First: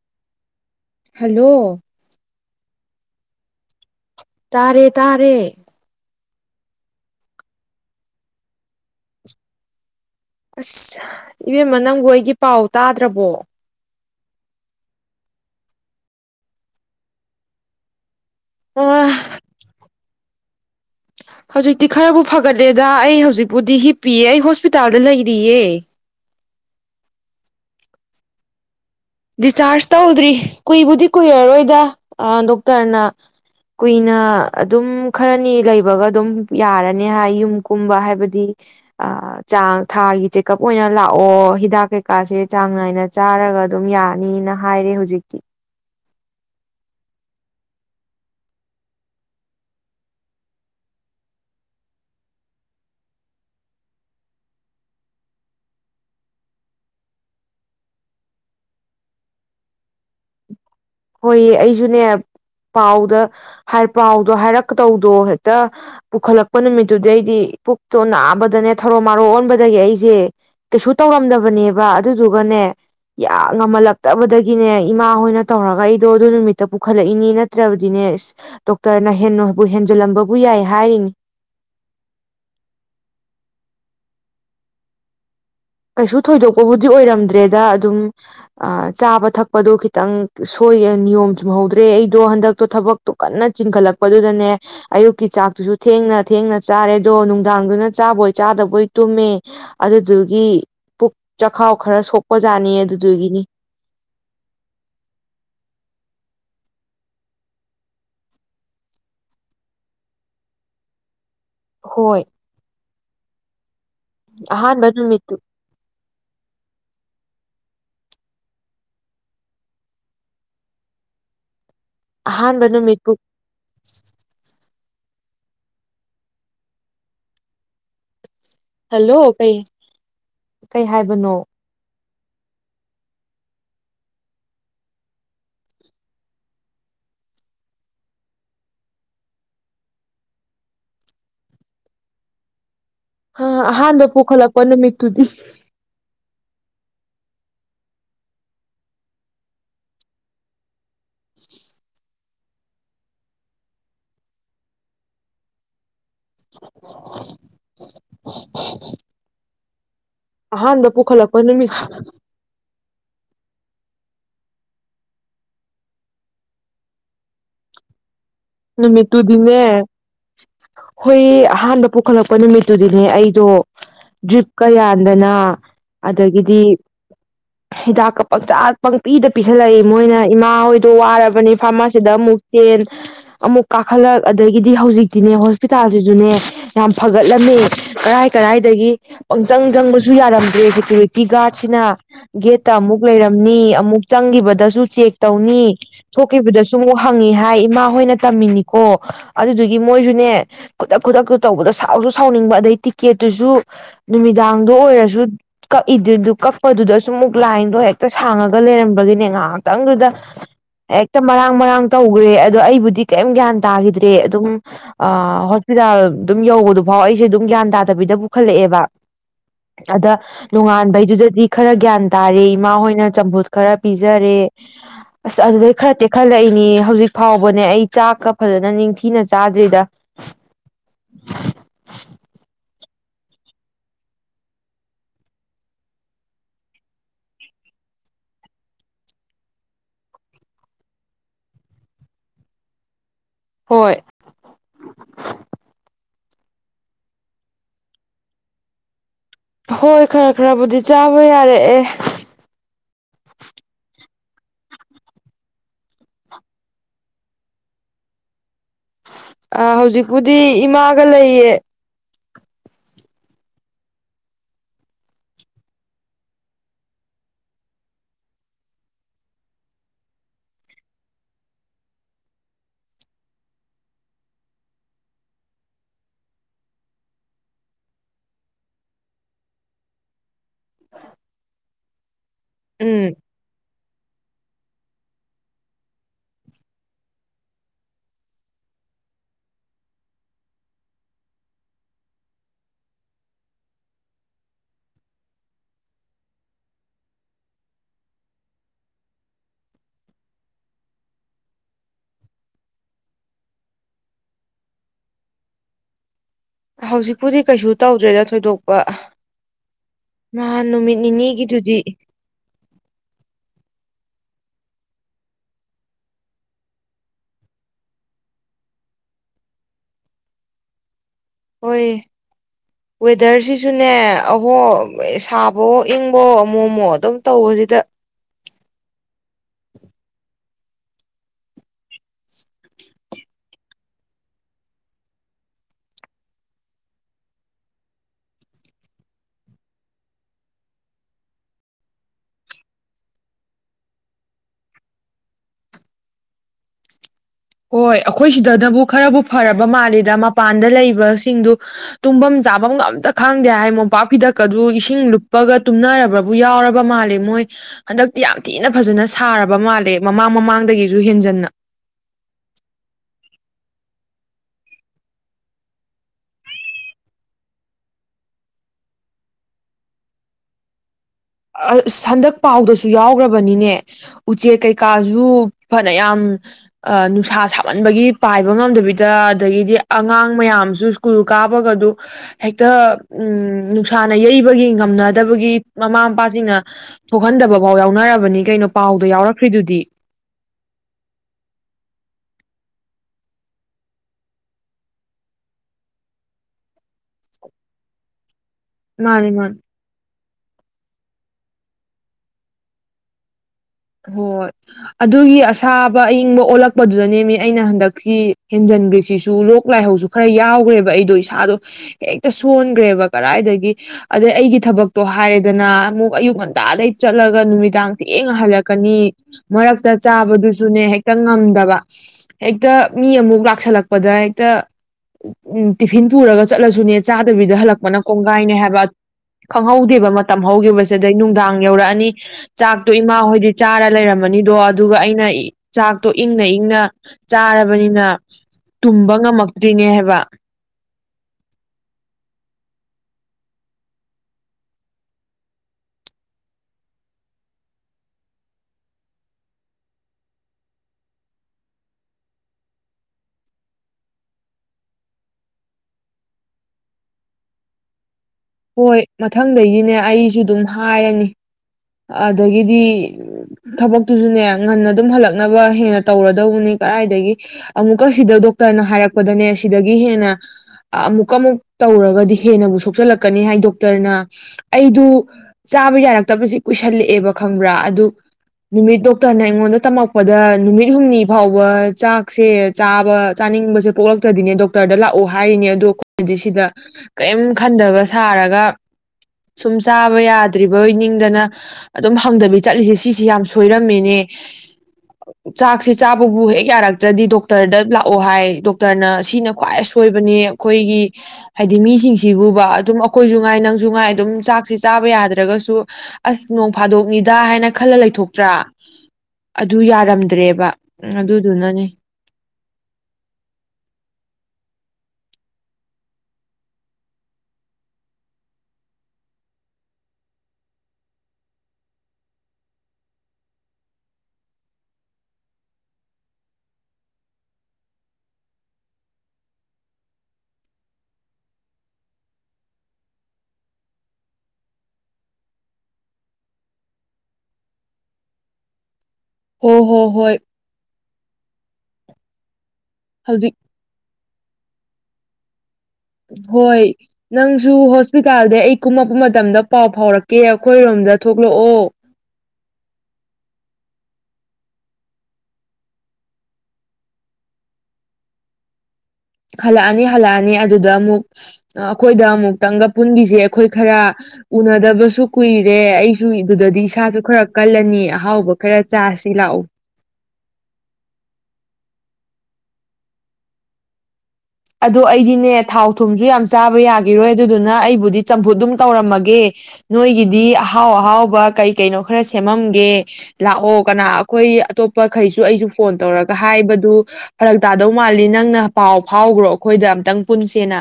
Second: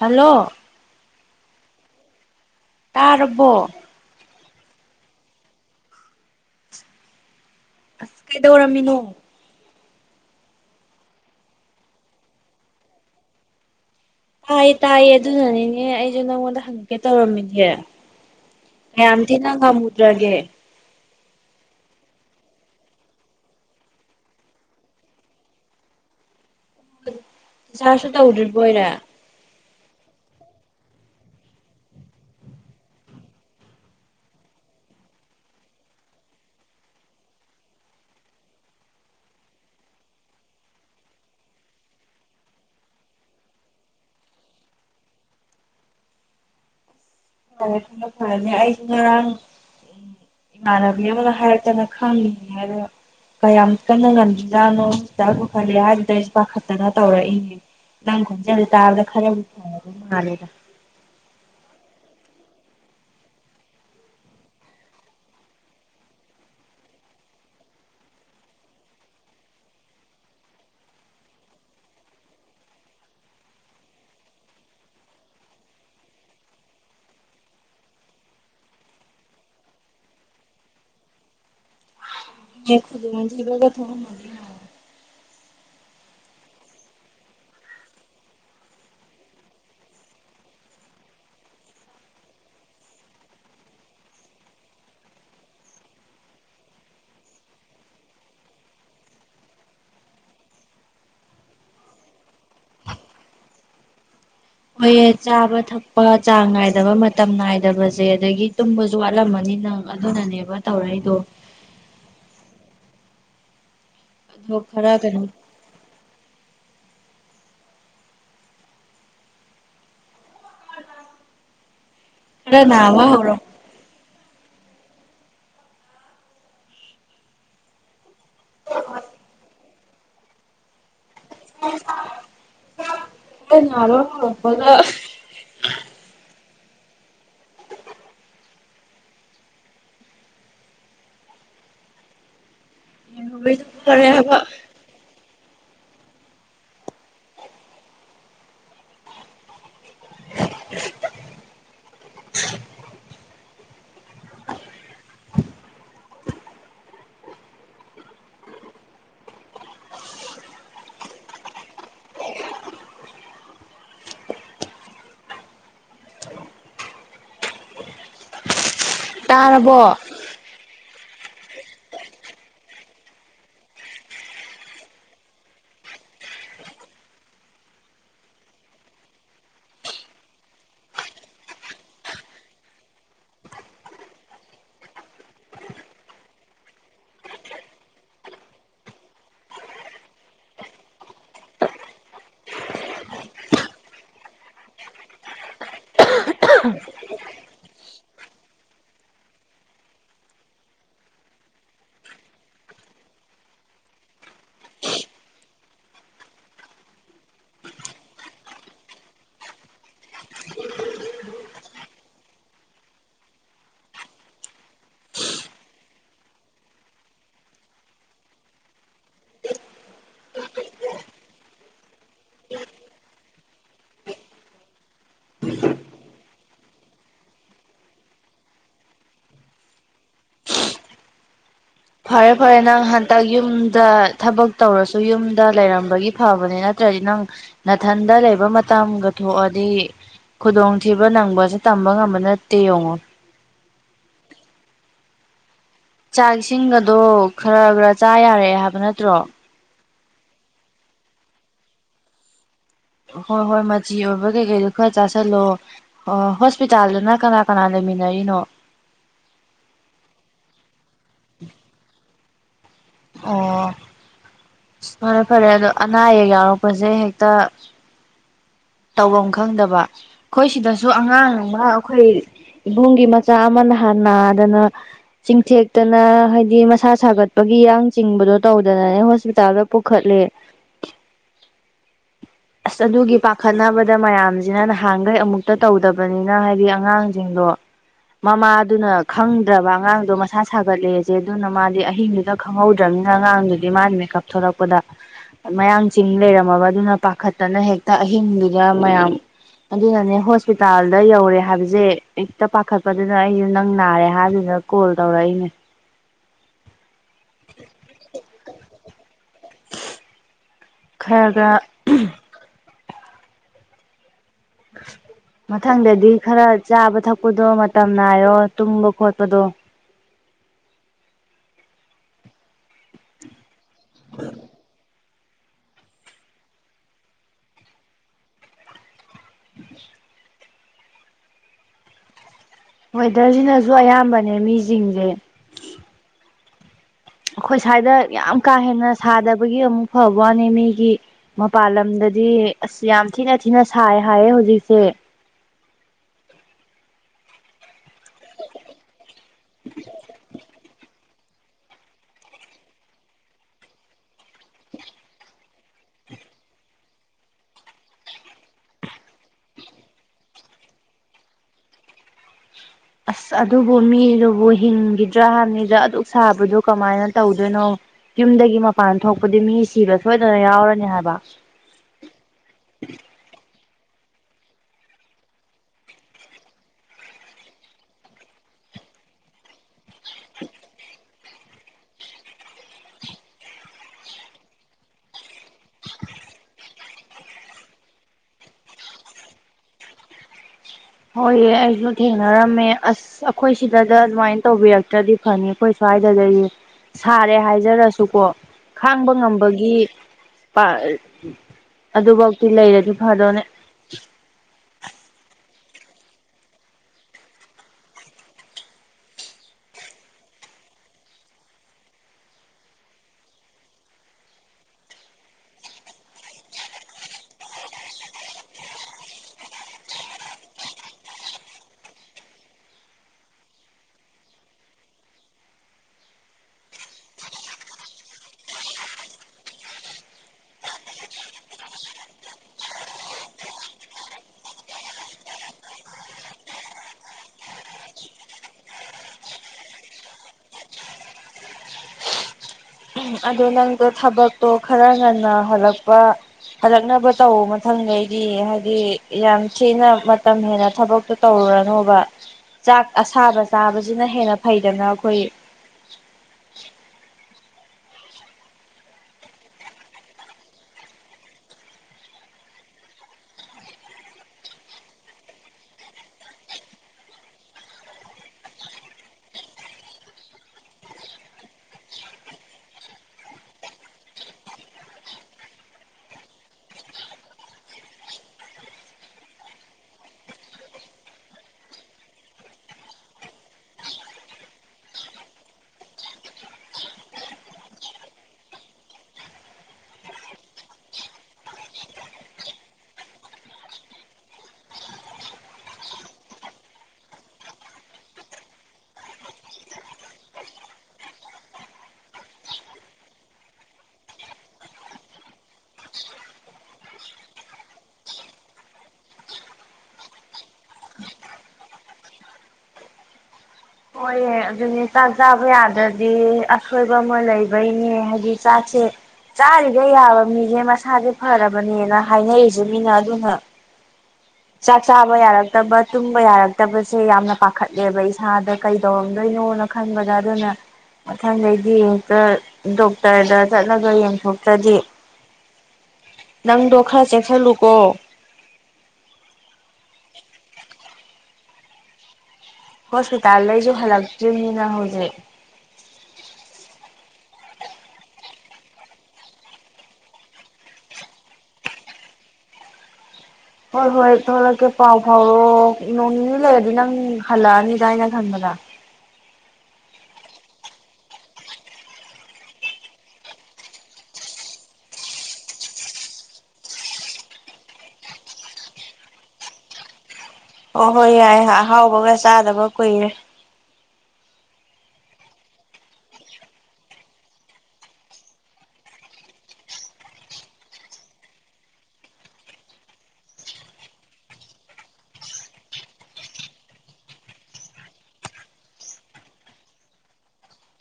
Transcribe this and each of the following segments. Hello hello ꯇꯥꯔꯔꯕꯣ ꯇꯥꯔꯦ ꯇꯥꯔꯦ ꯑꯁ ꯀꯩꯗꯧꯔꯝꯃꯤꯅꯣ ꯑꯁ ꯏꯕꯦꯝꯃꯅꯪꯕꯨ ꯑꯩꯒꯤ ꯄꯥꯎ ꯇꯥꯗ꯭ꯔꯕꯣ ꯇꯥꯏꯌꯦ ꯇꯥꯏꯌꯦ ꯑꯗꯨꯅꯅꯤꯅꯦ ꯑꯩꯁꯨ ꯅꯪꯉꯣꯟꯗ ꯍꯪꯉꯛꯀꯦ ꯇꯧꯔꯝꯃꯤꯅꯦꯍꯦ ꯑ ꯀꯌꯥꯝ ꯊꯤꯅ ꯉꯝꯃꯨ ꯔꯒꯦ ꯍꯧꯖꯤꯛꯇꯤ ꯈꯔꯕꯨ ꯐꯒꯠꯂꯦꯗ ꯑꯩ ꯍꯧꯖꯤꯛꯄꯨꯗꯤ ꯍꯤꯞꯄꯤꯌꯦ ꯑꯩ ꯍꯣꯁꯄꯤꯇꯥꯜꯗ ꯂꯩꯔꯤꯌꯦ ꯆꯥꯔꯁꯨ ꯇꯧꯗ꯭ꯔꯤꯕ ꯑꯣꯏꯔꯦ ꯗꯤꯆꯥꯔꯖ ꯇꯧꯗ꯭ꯔꯤ ꯀꯨꯏꯕꯨꯗꯤ ꯀꯨꯏꯔꯔꯣꯏꯗ ꯗꯣꯛꯇꯔꯅ ꯀꯨꯏꯅ ꯑꯗꯨꯝ ꯈꯔꯅꯤ ꯂꯩꯕꯒ ꯑꯗꯨꯝ ꯈꯔꯅꯤ ꯌꯔꯅꯤ ꯍꯥꯏ ꯌꯨꯝ ꯀꯨꯝꯕ ꯍꯥꯏꯕꯗꯤ ꯆꯥꯡ ꯊꯥꯒꯤ ꯆꯦꯛꯑꯞ ꯑꯣꯏꯅ ꯂꯥꯛꯑꯣ ꯍꯤꯗꯥꯛ ꯀꯩꯀꯥꯁꯦ ꯆꯥꯡ ꯅꯥꯏꯅ ꯆꯥꯔꯒ ꯑꯗꯨꯝ ꯌꯥꯅꯤꯅ ꯍꯥꯏꯔꯦ ꯍꯧꯖꯤꯛꯇꯤ ꯐꯔꯦ ꯈꯅ ꯐꯔꯅꯦ ꯑꯩꯁꯨ ꯉꯔꯥꯡ ꯏꯃꯥꯟꯅꯕꯤ ꯑꯃꯅ ꯍꯥꯏꯔꯛꯇꯅ ꯈꯪꯉꯤꯅꯦ ꯑꯗꯣ ꯀꯌꯥꯝ ꯀꯟꯅ ꯉꯝꯗꯖꯥꯠꯅꯣꯗ ꯗꯣꯛꯇꯔ ꯄꯨꯈꯠꯂꯦ ꯍꯥꯏꯗꯨꯗ ꯑꯩꯁꯨ ꯄꯥꯈꯠꯇꯅ ꯇꯧꯔꯛꯏꯅꯦ ꯅꯪ ꯈꯣꯟꯖꯦꯜꯂ ꯇꯥꯕꯗ ꯈꯔꯕꯨ ꯐꯕ ꯃꯥꯜꯂꯦꯗ ꯍꯣꯏꯌꯦ ꯑꯩꯁꯨꯅꯦ ꯄꯥꯎꯗ ꯄꯥꯎꯗꯣ ꯍꯥꯏꯔꯛꯀꯗꯧꯗꯣ ꯍꯦꯛꯇ ꯄꯨꯈꯠꯂꯛꯄ ꯅꯨꯃꯤꯠꯇꯨꯗ ꯑꯩꯗꯤ ꯄꯨꯛꯇꯣ ꯅꯥꯕꯗꯅꯦ ꯊꯧꯔꯣ ꯃꯔꯣ ꯑꯣꯟꯕꯗꯒꯤ ꯑꯩꯁꯦ ꯀꯩꯁꯨ ꯇꯧꯔꯝꯗꯕꯅꯦꯕ ꯑꯗꯨꯗꯨꯒꯅꯦ ꯌꯥꯝ ꯉꯝꯍꯜꯂꯛꯇꯕꯗꯒꯤꯅꯦ ꯏꯃꯥ ꯍꯣꯏꯅ ꯇꯧꯔꯒ ꯑꯩꯗꯣ ꯑꯗꯨ ꯅꯨꯃꯤꯠꯇ ꯄꯨꯈꯠꯂꯛꯏꯅꯤ ꯅꯠꯇ꯭ꯔꯕꯗꯤꯅꯦ ꯏꯁ ꯗꯣꯛꯇꯔꯅ ꯍꯦꯟꯅꯕꯨ ꯍꯦꯟꯖꯤꯜꯂꯝꯕꯕꯨ ꯌꯥꯏ ꯍꯥꯏꯔꯤꯅꯤ [unintelligible] ꯀꯩꯁꯨ ꯊꯣꯏꯗꯣꯛꯄꯕꯨꯗꯤ ꯑꯣꯏꯔꯝꯗ꯭ꯔꯦꯗ ꯑꯗꯨꯝ ꯆꯥꯕ ꯊꯛꯄꯗꯣ ꯈꯤꯇꯪ ꯁꯣꯏ ꯅꯤꯌꯣꯝ ꯆꯨꯝꯍꯧꯗ꯭ꯔꯦ ꯑꯩꯗꯣ ꯍꯟꯗꯛꯇꯣ ꯊꯕꯛꯇꯣ ꯀꯟꯅ ꯆꯤꯟꯈꯠꯂꯛꯄꯗꯨꯗꯅꯦ ꯑꯌꯨꯛꯀꯤ ꯆꯥꯛꯇꯨꯁꯨ ꯊꯦꯡꯅ ꯊꯦꯡꯅ ꯆꯥꯔꯦ ꯑꯗꯣ ꯅꯨꯡꯗꯥꯡꯗꯨꯅ ꯆꯥꯕꯣꯏ ꯆꯥꯗꯕꯣꯏ ꯇꯨꯝꯃꯦ ꯑꯗꯨꯗꯨꯒꯤ ꯄꯨꯛ ꯆꯈꯥꯎ ꯈꯔ ꯁꯣꯛꯄ ꯖꯥꯠꯅꯤ ꯑꯗꯨꯗꯨꯒꯤꯅꯤ ꯍꯣꯏꯌꯦ ꯆꯥꯕ ꯊꯛꯄ ꯆꯥꯡ ꯅꯥꯏꯗꯕ ꯃꯇꯝ ꯅꯥꯏꯗꯕꯁꯦ ꯑꯗꯒꯤ ꯇꯨꯝꯕꯁꯨ ꯋꯥꯠꯂꯝꯃꯅꯤ ꯅꯪ ꯑꯗꯨꯅꯅꯦꯕ ꯇꯧꯔꯛꯏꯗꯣ ꯍꯣꯏ ꯑꯗꯣ ꯑꯍꯥꯟꯕ ꯈꯔ ꯅꯨꯃꯤꯠ ꯀꯩꯅꯣ [inaudible] ꯑꯍꯥꯟꯕ ꯈꯔꯅꯥꯕ ꯅꯨꯃꯤꯠꯇꯨ ꯍꯧꯔꯣ ꯍꯜꯂꯣ ꯀꯩ ꯀꯩ ꯍꯥꯏ ꯕꯅꯣ ꯄꯨꯛꯅꯕ [unintelligible] ꯑ ꯌꯦꯡꯍꯧꯔꯤꯗꯣ ꯑꯍꯥꯟꯕ ꯐꯔꯦ ꯍꯥꯏꯕ ꯄꯣꯈꯠꯂꯛꯄ ꯅꯨꯃꯤꯠꯇꯨꯗꯤ ꯑꯍꯥꯟꯕ ꯄꯨꯈꯠꯂꯛꯄ ꯅꯨꯃꯤꯠ [unintelligible] ꯇꯥꯔꯕꯣ ꯇꯨꯗꯤꯅꯦ ꯍꯣꯏꯌꯦ ꯑꯍꯥꯟꯕ ꯄꯨꯈꯠꯂꯛꯄ ꯅꯨꯃꯤꯠꯇꯨꯗꯤꯅꯦ ꯑꯩꯗꯣ ꯗ꯭ꯔꯤꯞꯀ ꯌꯥꯟꯗꯅ ꯑꯗꯒꯤꯗꯤ ꯍꯤꯗꯥꯛꯀ ꯄꯪꯆꯥꯥ ꯄꯪꯄꯤꯗ ꯄꯤꯁꯜꯂꯛꯏ ꯃꯣꯏꯅ ꯏꯃꯥ ꯍꯣꯏꯗꯣ ꯋꯥꯔꯕꯅꯤ ꯐꯥꯔꯃꯥꯁꯤꯗ ꯑꯃꯨꯛ ꯆꯦꯟ ꯑꯃꯨꯛ ꯀꯥꯈꯠꯂꯛ ꯑꯗꯒꯤꯗꯤ ꯍꯧꯖꯤꯛꯇꯤꯅꯦ ꯍꯣꯁꯄꯤꯇꯥꯜꯁꯤꯁꯨꯅꯦ ꯌꯥꯝ ꯐꯒꯠꯂꯝꯃꯦ ꯀꯔꯥꯏ ꯀꯔꯥꯏꯗꯒꯤ ꯄꯪꯆꯪ ꯆꯪꯕꯁꯨ ꯌꯥꯔꯝꯗꯦ ꯁꯦꯀ꯭ꯌꯨꯔꯤꯇꯤ ꯒꯥꯔꯗꯁꯤꯅ ꯒꯦꯠꯇ ꯑꯃꯨꯛ ꯂꯩꯔꯝꯅꯤ ꯑꯃꯨꯛ ꯆꯪꯒꯤꯕꯗꯁꯨ ꯆꯦꯛ ꯇꯧꯅꯤ ꯊꯣꯛꯈꯤꯕꯗꯁꯨ ꯑꯃꯨꯛ ꯍꯪꯉꯤ ꯍꯥꯏ ꯏꯃꯥ ꯍꯣꯏꯅ ꯇꯝꯃꯤꯅꯤꯀꯣ ꯑꯗꯨꯗꯨꯒꯤ ꯃꯣꯏꯁꯨꯅꯦ ꯈꯨꯗꯛ ꯈꯨꯗꯛꯇ ꯇꯧꯕꯗ ꯁꯥꯎꯁꯨ ꯁꯥꯎꯅꯤꯡꯕ ꯑꯗꯩ ꯇꯤꯛꯀꯦꯠꯇꯨꯁꯨ ꯅꯨꯃꯤꯗꯥꯡꯗꯣ ꯑꯣꯏꯔꯁꯨ ꯀꯛꯏꯗꯗꯨ ꯀꯛꯄꯗꯨꯗꯁꯨ ꯑꯃꯨꯛ ꯂꯥꯏꯟꯗꯣ ꯍꯦꯛꯇ ꯁꯥꯡꯉꯒ ꯂꯩꯔꯝꯕꯒꯤꯅꯦ ꯉꯥꯏꯍꯥꯛꯇꯪꯗꯨꯗ ꯍꯦꯛꯇ ꯃꯔꯥꯡ ꯃꯔꯥꯡ ꯇꯧꯒꯔꯦ ꯑꯗꯣ ꯑꯩꯕꯨꯗꯤ ꯀꯔꯤꯝ ꯒ꯭ꯌꯥꯟ ꯇꯥꯈꯤꯗ꯭ꯔꯦ ꯑꯗꯨꯝ ꯑ ꯍꯣꯁꯄꯤꯇꯥꯜ ꯑꯗꯨꯝ ꯌꯧꯕꯗꯨꯐꯥꯎ ꯑꯩꯁꯦ ꯑꯗꯨꯝ ꯒ꯭ꯌꯥꯟ ꯇꯥꯗꯕꯤꯗ ꯄꯨꯈꯠꯂꯛꯑꯦꯕ ꯑꯗ ꯅꯣꯉꯥꯟꯕꯩꯗꯨꯗꯗꯤ ꯈꯔ ꯒ꯭ꯌꯥꯟ ꯇꯥꯔꯦ ꯏꯃꯥ ꯍꯣꯏꯅ ꯆꯝꯐꯨꯠ ꯈꯔ ꯄꯤꯖꯔꯦ ꯑꯁ ꯑꯗꯨꯗꯩ ꯈꯔ ꯇꯦꯛꯈꯠꯂꯛꯏꯅꯦ ꯍꯧꯖꯤꯛ ꯐꯥꯎꯕꯅꯦ ꯑꯩ ꯆꯥꯛꯀ ꯐꯖꯅ ꯅꯤꯡꯊꯤꯅ ꯆꯥꯗ꯭ꯔꯤꯗ ꯐꯔꯦ ꯐꯔꯦ ꯅꯪ ꯍꯥꯟ ꯍꯇ ꯌꯨꯝꯗ ꯊꯕꯛ ꯇꯧꯔꯁꯨ ꯌꯨꯝꯗ ꯂꯩꯔꯝꯕꯒꯤ ꯐꯕꯅꯦ ꯅꯠꯇ꯭ꯔꯗꯤ ꯅꯪ ꯅꯥꯊꯟꯗ ꯂꯩꯕ ꯃꯇꯝꯒ ꯊꯣꯛꯑꯗꯤ ꯈꯨꯗꯣꯡꯊꯤꯕ ꯅꯪꯕꯁ ꯇꯝꯕ ꯉꯝꯕ ꯅꯠꯇꯦ ꯌꯦꯡꯉꯣ ꯍꯣꯏ ꯆꯥꯛ ꯏꯁꯤꯡꯒꯗꯣ ꯈꯔ ꯈꯔ ꯆꯥ ꯌꯥꯔꯛꯑꯦ ꯍꯥꯏꯕ ꯅꯠꯇ꯭ꯔꯣ ꯍꯣꯏ ꯈꯔ ꯈꯔꯕꯨꯗꯤ ꯆꯥꯕ ꯌꯥꯔꯛꯑꯦ ꯍꯣꯏ ꯍꯣꯏ ꯃꯆꯤ ꯑꯣꯏꯕ ꯀꯩꯀꯩꯗꯨ ꯈꯔ ꯆꯥꯥꯁꯜꯂꯣ ꯍ ꯍꯣꯁꯄꯤꯇꯥꯜꯗꯨꯅ ꯀꯅꯥ ꯀꯅꯥ ꯂꯩꯃꯤꯟꯅꯔꯤꯅꯣ ꯑ ꯍꯧꯖꯤꯛꯄꯨꯗꯤ ꯏꯃꯥꯒ ꯂꯩꯌꯦ ꯑꯣ ꯐꯔꯦ ꯐꯔꯦ ꯑꯗꯣ ꯑꯅꯥ ꯑꯌꯦꯛ ꯌꯥꯎꯔꯛꯄꯁꯦ ꯍꯦꯛꯇ ꯇꯧꯐꯝ ꯈꯪꯗꯕ ꯑꯩꯈꯣꯏ ꯁꯤꯗꯁꯨ ꯑꯉꯥꯡ ꯑꯃ ꯑꯩꯈꯣꯏ ꯏꯕꯨꯡꯒꯤ ꯃꯆꯥ ꯑꯃ ꯅꯍꯥꯟ ꯅꯥꯗꯅ ꯆꯤꯡꯊꯦꯛꯇꯅ ꯍꯥꯏꯗꯤ ꯃꯁꯥ ꯁꯥꯒꯠꯄꯒꯤ ꯌꯥꯡ ꯆꯤꯡꯕꯗꯣ ꯇꯧꯗꯅꯅꯦ ꯍꯣꯁꯄꯤꯇꯥꯜꯗ ꯄꯨꯈꯠꯂꯦ [inaudible] ꯑꯁ ꯎꯝ ꯑꯗꯨꯒꯤ ꯄꯥꯈꯠꯅꯕꯗ ꯃꯌꯥꯝ ꯅ ꯅꯍꯥꯟꯈꯩ ꯑꯃꯨꯛꯇ ꯇꯧꯗꯕꯅꯤꯅ ꯍꯥꯏꯗꯤ ꯑꯉꯥꯡꯖꯤꯡꯗꯣ ꯃꯃꯥꯗꯨꯅ ꯈꯪꯗ꯭ꯔꯕ ꯑꯉꯥꯡꯗꯣ ꯃꯁꯥ ꯁꯥꯒꯠꯂꯦꯁꯦ ꯑꯗꯨꯅ ꯃꯥꯗꯤ ꯑꯍꯤꯡꯗꯨꯗ ꯈꯪꯍꯧꯗ꯭ꯔꯅꯤꯅ ꯑꯉꯥꯡꯗꯨꯗꯤ ꯃꯥꯗꯤ ꯃꯤꯀꯞ ꯊꯣꯛꯂꯛꯄꯗ ꯃꯌꯥꯡ ꯆꯤꯡ ꯂꯩꯔꯝꯃꯕ ꯑꯗꯨꯅ ꯄꯥꯈꯠ ꯥꯇꯅ ꯍꯦꯛꯇ ꯑꯍꯤꯡꯗꯨꯗ ꯃꯌꯥꯝ ꯑꯗꯨꯅꯅꯦ ꯍꯣꯁꯄꯤꯇꯥꯜꯗ ꯌꯧꯔꯦ ꯍꯥꯏꯕꯁꯦ ꯍꯦꯛꯇ ꯄꯥꯈꯠꯄꯗꯨꯅ ꯑꯩꯁꯨ ꯅꯪ ꯅꯥꯔꯦ ꯍꯥꯏꯗꯨꯅ ꯀꯣꯜ ꯇꯧꯔꯛꯏꯅꯦ ꯍꯧꯖꯤꯛ ꯄꯨꯗꯤ ꯀꯩꯁꯨ ꯇꯧꯗ꯭ꯔꯦꯗ ꯊꯣꯏꯗꯣꯛꯄ ꯅꯍꯥꯟ ꯅꯨꯃꯤꯠ ꯈꯔ ꯈꯔ ꯅꯤꯅꯤꯒꯤꯗꯨꯗꯤ ꯃꯊꯪꯗꯗꯤ ꯈꯔ ꯆꯥꯕ ꯊꯛꯄꯗꯣ ꯃꯇꯝ ꯅꯥꯏꯔꯣ ꯇꯨꯝꯕ ꯈꯣꯠꯄꯗꯣ ꯍꯣꯏ ꯋꯦꯗꯔꯁꯤ ꯅꯦ ꯑꯣꯍꯣ [inaudible] ꯁꯥꯕꯑꯣ ꯏꯪꯑꯣ ꯑꯃꯨꯛ ꯑꯃꯨꯛ ꯑꯗꯨꯝ ꯇꯧꯕꯁꯤꯗ [inaudible] ꯋꯦꯗꯔꯖꯤꯅꯖꯨ ꯑꯌꯥꯝꯕꯅꯦ ꯃꯤꯖꯤꯡꯖꯦ ꯑꯩꯈꯣꯏ ꯁ꯭ꯋꯥꯏꯗ ꯌꯥꯝ ꯀꯥ ꯍꯦꯟꯅ ꯁꯥꯗꯕꯒꯤ ꯑꯃꯨꯛ ꯐꯕ ꯋꯥꯅꯦ ꯃꯤꯒꯤ ꯃꯄꯥꯟ ꯂꯝꯗꯗꯤ ꯑꯁ ꯌꯥꯝ ꯊꯤꯅ ꯊꯤꯅ ꯁꯥꯏ ꯍꯥꯏꯌꯦ ꯍꯧꯖꯤꯛꯁꯦ ꯍꯣꯏ ꯑꯩꯈꯣꯏ ꯁꯤꯗꯅꯕꯨ ꯈꯔꯕꯨ ꯐꯔꯕ ꯃꯥꯜꯂꯤꯗ ꯃꯄꯥꯟꯗ ꯂꯩꯕ ꯁꯤꯡꯗꯨ ꯇꯨꯝꯐꯝ ꯆꯥꯐꯝꯒ ꯑꯝꯇ ꯈꯪꯗꯦ ꯍꯥꯏ ꯃꯣꯝꯄꯥꯛ ꯐꯤꯗꯛ ꯑꯗꯨ ꯏꯁꯤꯡ ꯂꯨꯞꯄꯒ ꯇꯨꯝꯅꯔꯕꯕꯨ ꯌꯥꯎꯔꯕ ꯃꯥꯜꯂꯦ ꯃꯣꯏ ꯍꯟꯗꯛꯇꯤ ꯌꯥꯝ ꯊꯤꯅ ꯐꯖꯅ ꯁꯥꯔꯕ ꯃꯥꯜꯂꯦ ꯃꯃꯥꯡ ꯃꯃꯥꯡꯗꯒꯤꯁꯨ ꯍꯦꯟꯖꯤꯟꯅ [inaudible] ꯑꯁ ꯑꯗꯨꯕꯨ ꯃꯤꯗꯨꯕꯨ ꯍꯤꯡꯈꯤꯗ꯭ꯔꯥ ꯍꯥꯏꯕꯅꯤꯗ ꯑꯗꯨꯛ ꯁꯥꯕꯗꯨ ꯀꯃꯥꯏꯅ ꯇꯧꯗꯣꯏꯅꯣ ꯌꯨꯝꯗꯒꯤ ꯃꯄꯥꯟ ꯊꯣꯛꯄꯗꯤ ꯃꯤ ꯁꯤꯕ ꯁꯣꯏꯗꯅ ꯌꯥꯎꯔꯅꯤ ꯍꯥꯏꯕ ꯑꯁ ꯍꯟꯗꯛ ꯄꯥꯎꯗꯁꯨ ꯌꯥꯎꯈ꯭ꯔꯕꯅꯤꯅꯦ ꯎꯆꯦꯛ ꯀꯩꯀꯥꯖꯨ ꯐꯅ ꯌꯥꯝ ꯅꯨꯡꯁꯥ ꯁꯥꯃꯟꯕꯒꯤ ꯄꯥꯏꯕ ꯉꯝꯗꯕꯤꯗ ꯑꯗꯒꯤꯗꯤ ꯑꯉꯥꯡ ꯃꯌꯥꯝꯁꯨ ꯀꯨꯜ ꯀꯥꯕꯒꯗꯨ ꯍꯦꯛꯇ ꯎꯝ ꯅꯨꯡꯁꯥꯅ ꯌꯩꯕꯒꯤ ꯉꯝꯅꯗꯕꯒꯤ ꯃꯃꯥ ꯃꯄꯥꯁꯤꯡꯅ ꯊꯣꯛꯍꯟꯗꯕꯐꯥꯎ ꯌꯥꯎꯅꯔꯕꯅꯤ ꯀꯩꯅꯣ ꯄꯥꯎꯗꯣ ꯌꯥꯎꯔꯛꯈ꯭ꯔꯤꯗꯨꯗꯤ ꯍꯣꯏꯌꯦ ꯑꯩꯖꯨ ꯊꯦꯡꯅꯔꯝꯃꯦ ꯑꯁ ꯑꯈꯣꯏ ꯁꯤꯗꯒ ꯑꯗꯨꯃꯥꯏ ꯇꯧꯕꯤꯔꯛꯇ꯭ꯔꯗꯤ ꯐꯅꯤ ꯑꯈꯣꯏ ꯁ꯭ꯋꯥꯏꯗꯗꯤ ꯁꯥꯔꯦ ꯍꯥꯏꯖꯔꯁꯨꯀꯣ ꯈꯥꯡꯕ ꯃꯥꯅꯤ ꯃꯥꯅꯤ ꯉꯝꯕꯒꯤ ꯄꯥꯔ ꯑꯔ ꯑꯗꯨꯕꯥꯎꯛꯇꯤ ꯂꯩꯔꯗꯤ ꯐꯗꯧꯅꯦ꯫ ꯍꯣꯏ ꯑꯗꯨꯒꯤ ꯑꯁꯥꯕ ꯑꯏꯪꯕ ꯑꯣꯜꯂꯛꯄꯗꯨꯗꯅꯦꯃꯤ ꯑꯩꯅ ꯍꯟꯗꯛꯀꯤ ꯍꯦꯟꯖꯤꯟꯈ꯭ꯔꯤꯁꯤꯁꯨ ꯂꯣꯛ ꯂꯥꯏꯍꯧꯁꯨ ꯈꯔ ꯌꯥꯎꯈ꯭ꯔꯦꯕ ꯑꯩꯗꯣ ꯏꯁꯥꯗꯣ ꯍꯦꯛꯇ ꯁꯣꯟꯈ꯭ꯔꯦꯕ ꯀꯗꯥꯏꯗꯒꯤ ꯑꯗꯩ ꯑꯩꯒꯤ ꯊꯕꯛꯇꯣ ꯍꯥꯏꯔꯦꯗꯅ ꯑꯃꯨꯛ ꯑꯌꯨꯛ ꯉꯟꯇꯥꯗꯩ ꯆꯠꯂꯒ ꯅꯨꯃꯤꯗꯥꯡ ꯊꯦꯡꯉ ꯍꯜꯂꯛ ꯀꯅꯤ ꯃꯔꯛꯇ ꯆꯥꯕꯗꯨꯖꯨꯅꯦ ꯍꯦꯛꯇ ꯉꯝꯗꯕ ꯍꯦꯛꯇ ꯃꯤ ꯑꯃꯨꯛ ꯂꯥꯛꯁꯜꯂꯛꯄꯗ ꯍꯦꯛꯇ ꯎ ꯇꯤꯐꯤꯟ ꯄꯨꯔꯒ ꯆꯠꯂꯁꯨꯅꯦ ꯆꯥꯗꯕꯤꯗ ꯍꯜꯂꯛꯄꯅ ꯀꯣꯡꯒꯥꯏꯅꯦ ꯍꯥꯏꯕ ꯈꯪꯍꯧꯗꯦꯕ ꯃꯇꯝ ꯍꯧꯒꯤꯕꯁꯦ ꯑꯗꯩ ꯅꯨꯡꯗꯥꯡ ꯌꯧꯔꯛꯑꯅꯤ ꯆꯥꯛꯇꯣ ꯏꯃꯥ ꯍꯣꯏꯗꯤ ꯆꯥꯔꯥ ꯂꯩꯔꯝꯃꯅꯤꯗꯣ ꯑꯗꯨꯒ ꯑꯩꯅ ꯏ ꯆꯥꯛꯇꯣ ꯏꯪꯅ ꯏꯪꯅ ꯆꯥꯔꯕꯅꯤꯅ ꯇꯨꯝꯕ ꯉꯝꯃꯛꯇ꯭ꯔꯤꯅꯦ ꯍꯥꯏꯕ꯫ ꯎꯝ ꯑꯗꯣ ꯅꯪꯗꯣ ꯊꯕꯛꯇꯣ ꯈꯔ ꯉꯟꯅ ꯍꯜꯂꯛꯄ ꯍꯜꯂꯛꯅꯕ ꯇꯧꯕ ꯃꯊꯪꯗꯩꯗꯤ ꯍꯥꯏꯗꯤ ꯌꯥꯝ ꯊꯤꯅ ꯃꯇꯝ ꯍꯦꯟꯅ ꯊꯕꯛꯇꯣ ꯇꯧꯔꯨꯔꯅꯣꯕ ꯆꯥꯛ ꯑꯁꯥꯕ ꯆꯥꯕꯁꯤꯅ ꯍꯦꯟꯅ ꯐꯩꯗꯅ ꯑꯩꯈꯣꯏ ꯍꯣꯏ ꯃꯊꯪꯗꯒꯤꯗꯤꯅꯦ ꯑꯩꯁꯨ ꯑꯗꯨꯝ ꯍꯥꯏꯔꯅꯤ ꯑꯗꯒꯤꯗꯤ ꯊꯕꯛꯇꯨꯁꯨꯅꯦ ꯉꯟꯅ ꯑꯗꯨꯝ ꯍꯜꯂꯛꯅꯕ ꯍꯦꯟꯅ ꯇꯧꯔꯗꯧꯕꯅꯤ ꯀꯗꯥꯏꯗꯒꯤ ꯑꯃꯨꯛꯀ ꯁꯤꯗ ꯗꯣꯛꯇꯔꯅ ꯍꯥꯏꯔꯛꯄꯗꯅꯦ ꯁꯤꯗꯒꯤ ꯍꯦꯟꯅ ꯑꯃꯨꯛꯀ ꯑꯃꯨꯛ ꯇꯧꯔꯒꯗꯤ ꯍꯦꯟꯅꯕꯨ ꯁꯣꯛꯆꯤꯜꯂꯛ ꯀꯅꯤ ꯍꯥꯏ ꯗꯣꯛꯇꯔꯅ ꯑꯩꯗꯨ ꯆꯥꯕ ꯌꯥꯔꯛꯇꯕꯁꯤ ꯀꯨꯏꯁꯜꯂꯛꯑꯦꯕ ꯈꯪꯕ꯭ꯔꯥ ꯑꯗꯨ ꯅꯨꯃꯤꯠ ꯗꯣꯛꯇꯔꯅ ꯑꯩꯉꯣꯟꯗ ꯇꯝꯃꯛꯄꯗ ꯅꯨꯃꯤꯠ ꯍꯨꯝꯅꯤ ꯐꯥꯎꯕ ꯆꯥꯛꯁꯦ ꯆꯥꯕ ꯆꯥꯅꯤꯡꯕꯁꯦ ꯄꯣꯛꯂꯛꯇ꯭ꯔꯗꯤꯅꯦ ꯗꯣꯛꯇꯔꯗ ꯂꯥꯛꯑꯣ ꯍꯥꯏꯔꯤꯅꯦ ꯑꯗꯣ ꯁꯤꯗ ꯀꯦꯝ ꯈꯟꯗꯕ ꯁꯥꯔꯒ ꯁꯨꯝ ꯆꯥꯕ ꯌꯥꯗ꯭ꯔꯤꯕꯣꯏ ꯅꯤꯡꯗꯅ ꯑꯗꯨꯝ ꯍꯪꯗꯕꯤ ꯆꯠꯂꯤꯖꯦ ꯁꯤꯁꯦ ꯌꯥꯝ ꯁꯣꯏꯔꯝꯃꯦꯅꯦ ꯆꯥꯛꯁꯦ ꯆꯥꯕꯕꯨ ꯍꯦꯛ ꯌꯥꯔꯛꯇ꯭ꯔꯗꯤ ꯗꯣꯛꯇꯔꯗ ꯂꯥꯛꯑꯣ ꯍꯥꯏ ꯗꯣꯛꯇꯔꯅ ꯁꯤꯅ ꯈ꯭ꯋꯥꯏ ꯁꯣꯏꯕꯅꯦ ꯑꯈꯣꯏꯒꯤ ꯍꯥꯏꯗꯤ ꯃꯤꯁꯤꯡꯁꯤꯕꯨꯕ ꯑꯗꯨꯝ ꯑ ꯑꯈꯣꯏꯖꯨ ꯉꯥꯏ ꯅꯪꯖꯨ ꯉꯥꯏ ꯑꯗꯨꯝ ꯆꯥꯛꯁꯤ ꯆꯥꯕ ꯌꯥꯗ꯭ꯔꯒꯁꯨ ꯑꯁ ꯅꯣꯡ ꯐꯥꯗꯣꯛꯅꯤꯗ ꯍꯥꯏꯅ ꯈꯜꯂ ꯂꯩꯊꯣꯛꯇ꯭ꯔꯥ ꯑꯗꯨ ꯌꯥꯔꯝꯗ꯭ꯔꯦꯕ ꯑꯗꯨꯗꯨꯅꯅꯤ꯫ ꯍꯣꯏꯌꯦ ꯑꯗꯨꯅꯦ ꯆꯥꯛ ꯆꯥꯕ ꯌꯥꯗ꯭ꯔꯗꯤ ꯑꯁꯣꯏꯕ ꯑꯃ ꯂꯩꯕꯩꯅꯦ ꯍꯥꯏꯗꯤ ꯆꯥꯛꯁꯦ ꯆꯥꯔꯤꯒꯩ ꯌꯥꯕ ꯃꯤꯖꯦ ꯃꯁꯥꯖꯦ ꯐꯔꯕꯅꯦꯅ ꯍꯥꯏꯅꯩꯖꯦ ꯃꯤꯅ ꯑꯗꯨꯅ ꯆꯥꯛ ꯆꯥꯕ ꯌꯥꯔꯛꯇꯕ ꯇꯨꯝꯕ ꯌꯥꯔꯛꯇꯕꯁꯦ ꯌꯥꯝꯅ ꯄꯥꯈꯠꯂꯦꯕ ꯏꯁꯥꯗ ꯀꯩꯗꯧꯔꯝ ꯀꯩꯅꯣꯅ ꯈꯟꯕꯗ ꯑꯗꯨꯅ ꯃꯊꯪꯗꯩꯗꯤ ꯍꯦꯛꯇ ꯗꯣꯛꯇꯔꯗ ꯆꯠꯂꯒ ꯌꯦꯡꯊꯣꯛꯇ꯭ꯔꯗꯤ ꯅꯪꯗꯣ ꯈꯔ ꯆꯦꯛꯁꯜꯂꯨꯀꯣ꯫ ꯍꯣ ꯍꯣ ꯍꯣꯏ꯫ ꯍꯧꯖꯤꯛ ꯍꯣꯁꯄꯤꯇꯥꯜꯗꯩꯖꯨ ꯍꯜꯂꯛꯇ꯭ꯔꯤꯝꯅꯤꯅ ꯍꯧꯖꯤꯛ [inaudible] ꯍꯣꯏ ꯅꯪꯖꯨ ꯍꯣꯁꯄꯤꯇꯥꯜꯗꯩ ꯑꯩ ꯀꯨꯝꯃꯛꯄ ꯃꯇꯝꯗ ꯄꯥꯎ ꯐꯥꯎꯔꯛꯀꯦ ꯑꯈꯣꯏꯔꯣꯝꯗ ꯊꯣꯛꯂꯛꯑꯣ꯫ ꯍꯣꯏ ꯍꯣꯏ ꯊꯣꯛꯂꯛꯀꯦ ꯄꯥꯎ ꯐꯥꯎꯔꯣ ꯅꯣꯡ ꯅꯤꯅꯤ ꯂꯩꯔꯗꯤ ꯅꯪ ꯍꯜꯂꯛꯑꯅꯤꯗ ꯑꯩꯅ ꯈꯟꯕꯗ꯫ ꯍꯜꯂꯛꯑꯅꯤ ꯍꯜꯂꯛꯑꯅꯤ ꯑꯗꯨꯗ ꯑꯃꯨꯛ ꯑꯥ ꯑꯈꯣꯏꯗ ꯑꯃꯨꯛꯇꯪꯒ ꯄꯨꯟꯒꯤꯁꯦ ꯑꯈꯣꯏ ꯈꯔ ꯎꯅꯗꯕꯁꯨ ꯀꯨꯏꯔꯦ ꯑꯩꯁꯨ ꯑꯗꯨꯗꯗꯤ ꯏꯁꯥꯁꯨ ꯈꯔ ꯀꯜꯂꯅꯤ ꯑꯍꯥꯎꯕ ꯈꯔ ꯆꯥꯁꯤ ꯂꯥꯛꯎ꯫ ꯑꯣ ꯍꯣꯏ ꯌꯥꯏ ꯑꯍꯥꯎꯕꯒ ꯆꯥꯗꯕ ꯀꯨꯏꯔꯦ꯫ ꯑꯗꯣ ꯑꯩꯗꯤꯅꯦ ꯊꯥꯎ ꯊꯨꯝꯖꯨ ꯌꯥꯝ ꯆꯥꯕ ꯌꯥꯒꯤꯔꯣꯏ ꯑꯗꯨꯗꯨꯅ ꯑꯩꯕꯨꯗꯤ ꯆꯝꯐꯨꯠ ꯑꯗꯨꯝ ꯇꯧꯔꯝꯃꯒꯦ ꯅꯣꯏꯒꯤꯗꯤ ꯑꯍꯥꯎ ꯑꯍꯥꯎꯕ ꯀꯩ ꯀꯩꯅꯣ ꯈꯔ ꯁꯦꯝꯃꯝꯒꯦ ꯂꯥꯛꯑꯣ ꯀꯅꯥ ꯑꯩꯈꯣꯏ ꯑꯇꯣꯞꯄꯈꯩꯁꯨ ꯑꯩꯖꯨ ꯐꯣꯟ ꯇꯧꯔꯒ ꯍꯥꯏꯕꯗꯨ ꯐꯔꯛ ꯇꯥꯗꯧ ꯃꯥꯜꯂꯤ ꯅꯪꯅ ꯄꯥꯎ ꯐꯥꯎꯒ꯭ꯔꯣ ꯑꯩꯈꯣꯏꯗ ꯑꯝꯇꯪ ꯄꯨꯟꯁꯦꯅ꯫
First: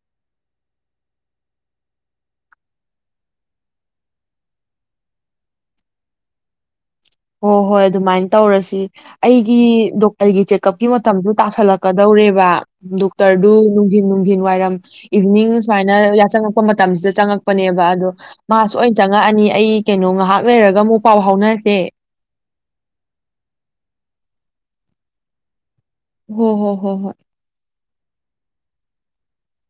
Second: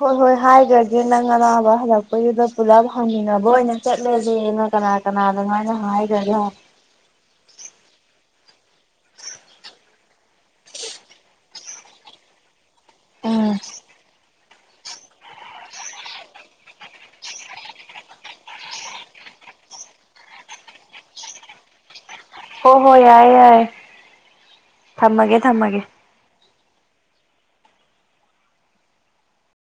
ꯍꯣꯏ ꯍꯣꯏ ꯍꯥꯏꯒ꯭ꯔꯒꯦ ꯅꯪ ꯑꯅꯥꯕ ꯍꯜꯂꯛꯄꯩꯗꯨꯗ ꯄꯨꯜꯂꯞ ꯍꯪꯃꯤꯟꯅꯕ ꯑꯣꯏꯅ ꯆꯠꯂꯖꯦꯅ ꯀꯅꯥ ꯀꯅꯥꯗꯅꯣ ꯑꯩꯅ ꯍꯥꯏꯒ꯭ꯔꯒꯦ꯫ ꯍꯣ ꯍꯣꯏ ꯑꯗꯨꯃꯥꯏ ꯇꯧꯔꯁꯤ ꯑꯩꯒꯤ ꯗꯣꯛꯇꯔꯒꯤ ꯆꯦꯛꯑꯞꯀꯤ ꯃꯇꯝꯁꯨ ꯇꯥꯁꯜꯂꯛꯀꯗꯧꯔꯦꯕ ꯗꯣꯛꯇꯔꯗꯨ ꯎꯝ ꯅꯨꯡꯗꯤꯟ ꯅꯨꯡꯗꯤꯟ ꯋꯥꯏꯔꯝ ꯏꯚꯤꯅꯤꯡ ꯁꯨꯃꯥꯏꯅ ꯌꯥꯆꯪꯉꯛꯄ ꯃꯇꯝꯁꯤꯗ ꯆꯪꯉꯛꯄꯅꯦꯕ ꯑꯗꯣ ꯃꯥ ꯁꯣꯏꯅ ꯆꯪꯉꯛꯑꯅꯤ ꯑꯩ ꯀꯩꯅꯣ ꯉꯍꯥꯛ ꯂꯩꯔꯒ ꯑꯃꯨꯛ ꯄꯥꯎ ꯐꯥꯎꯅꯁꯦ꯫ ꯍꯣ ꯍꯣꯏ ꯌꯥꯌꯦ ꯌꯥꯌꯦ ꯊꯝꯃꯒꯦ ꯊꯝꯃꯒꯦ꯫ ꯍꯣ ꯍꯣ ꯍꯣ ꯍꯣ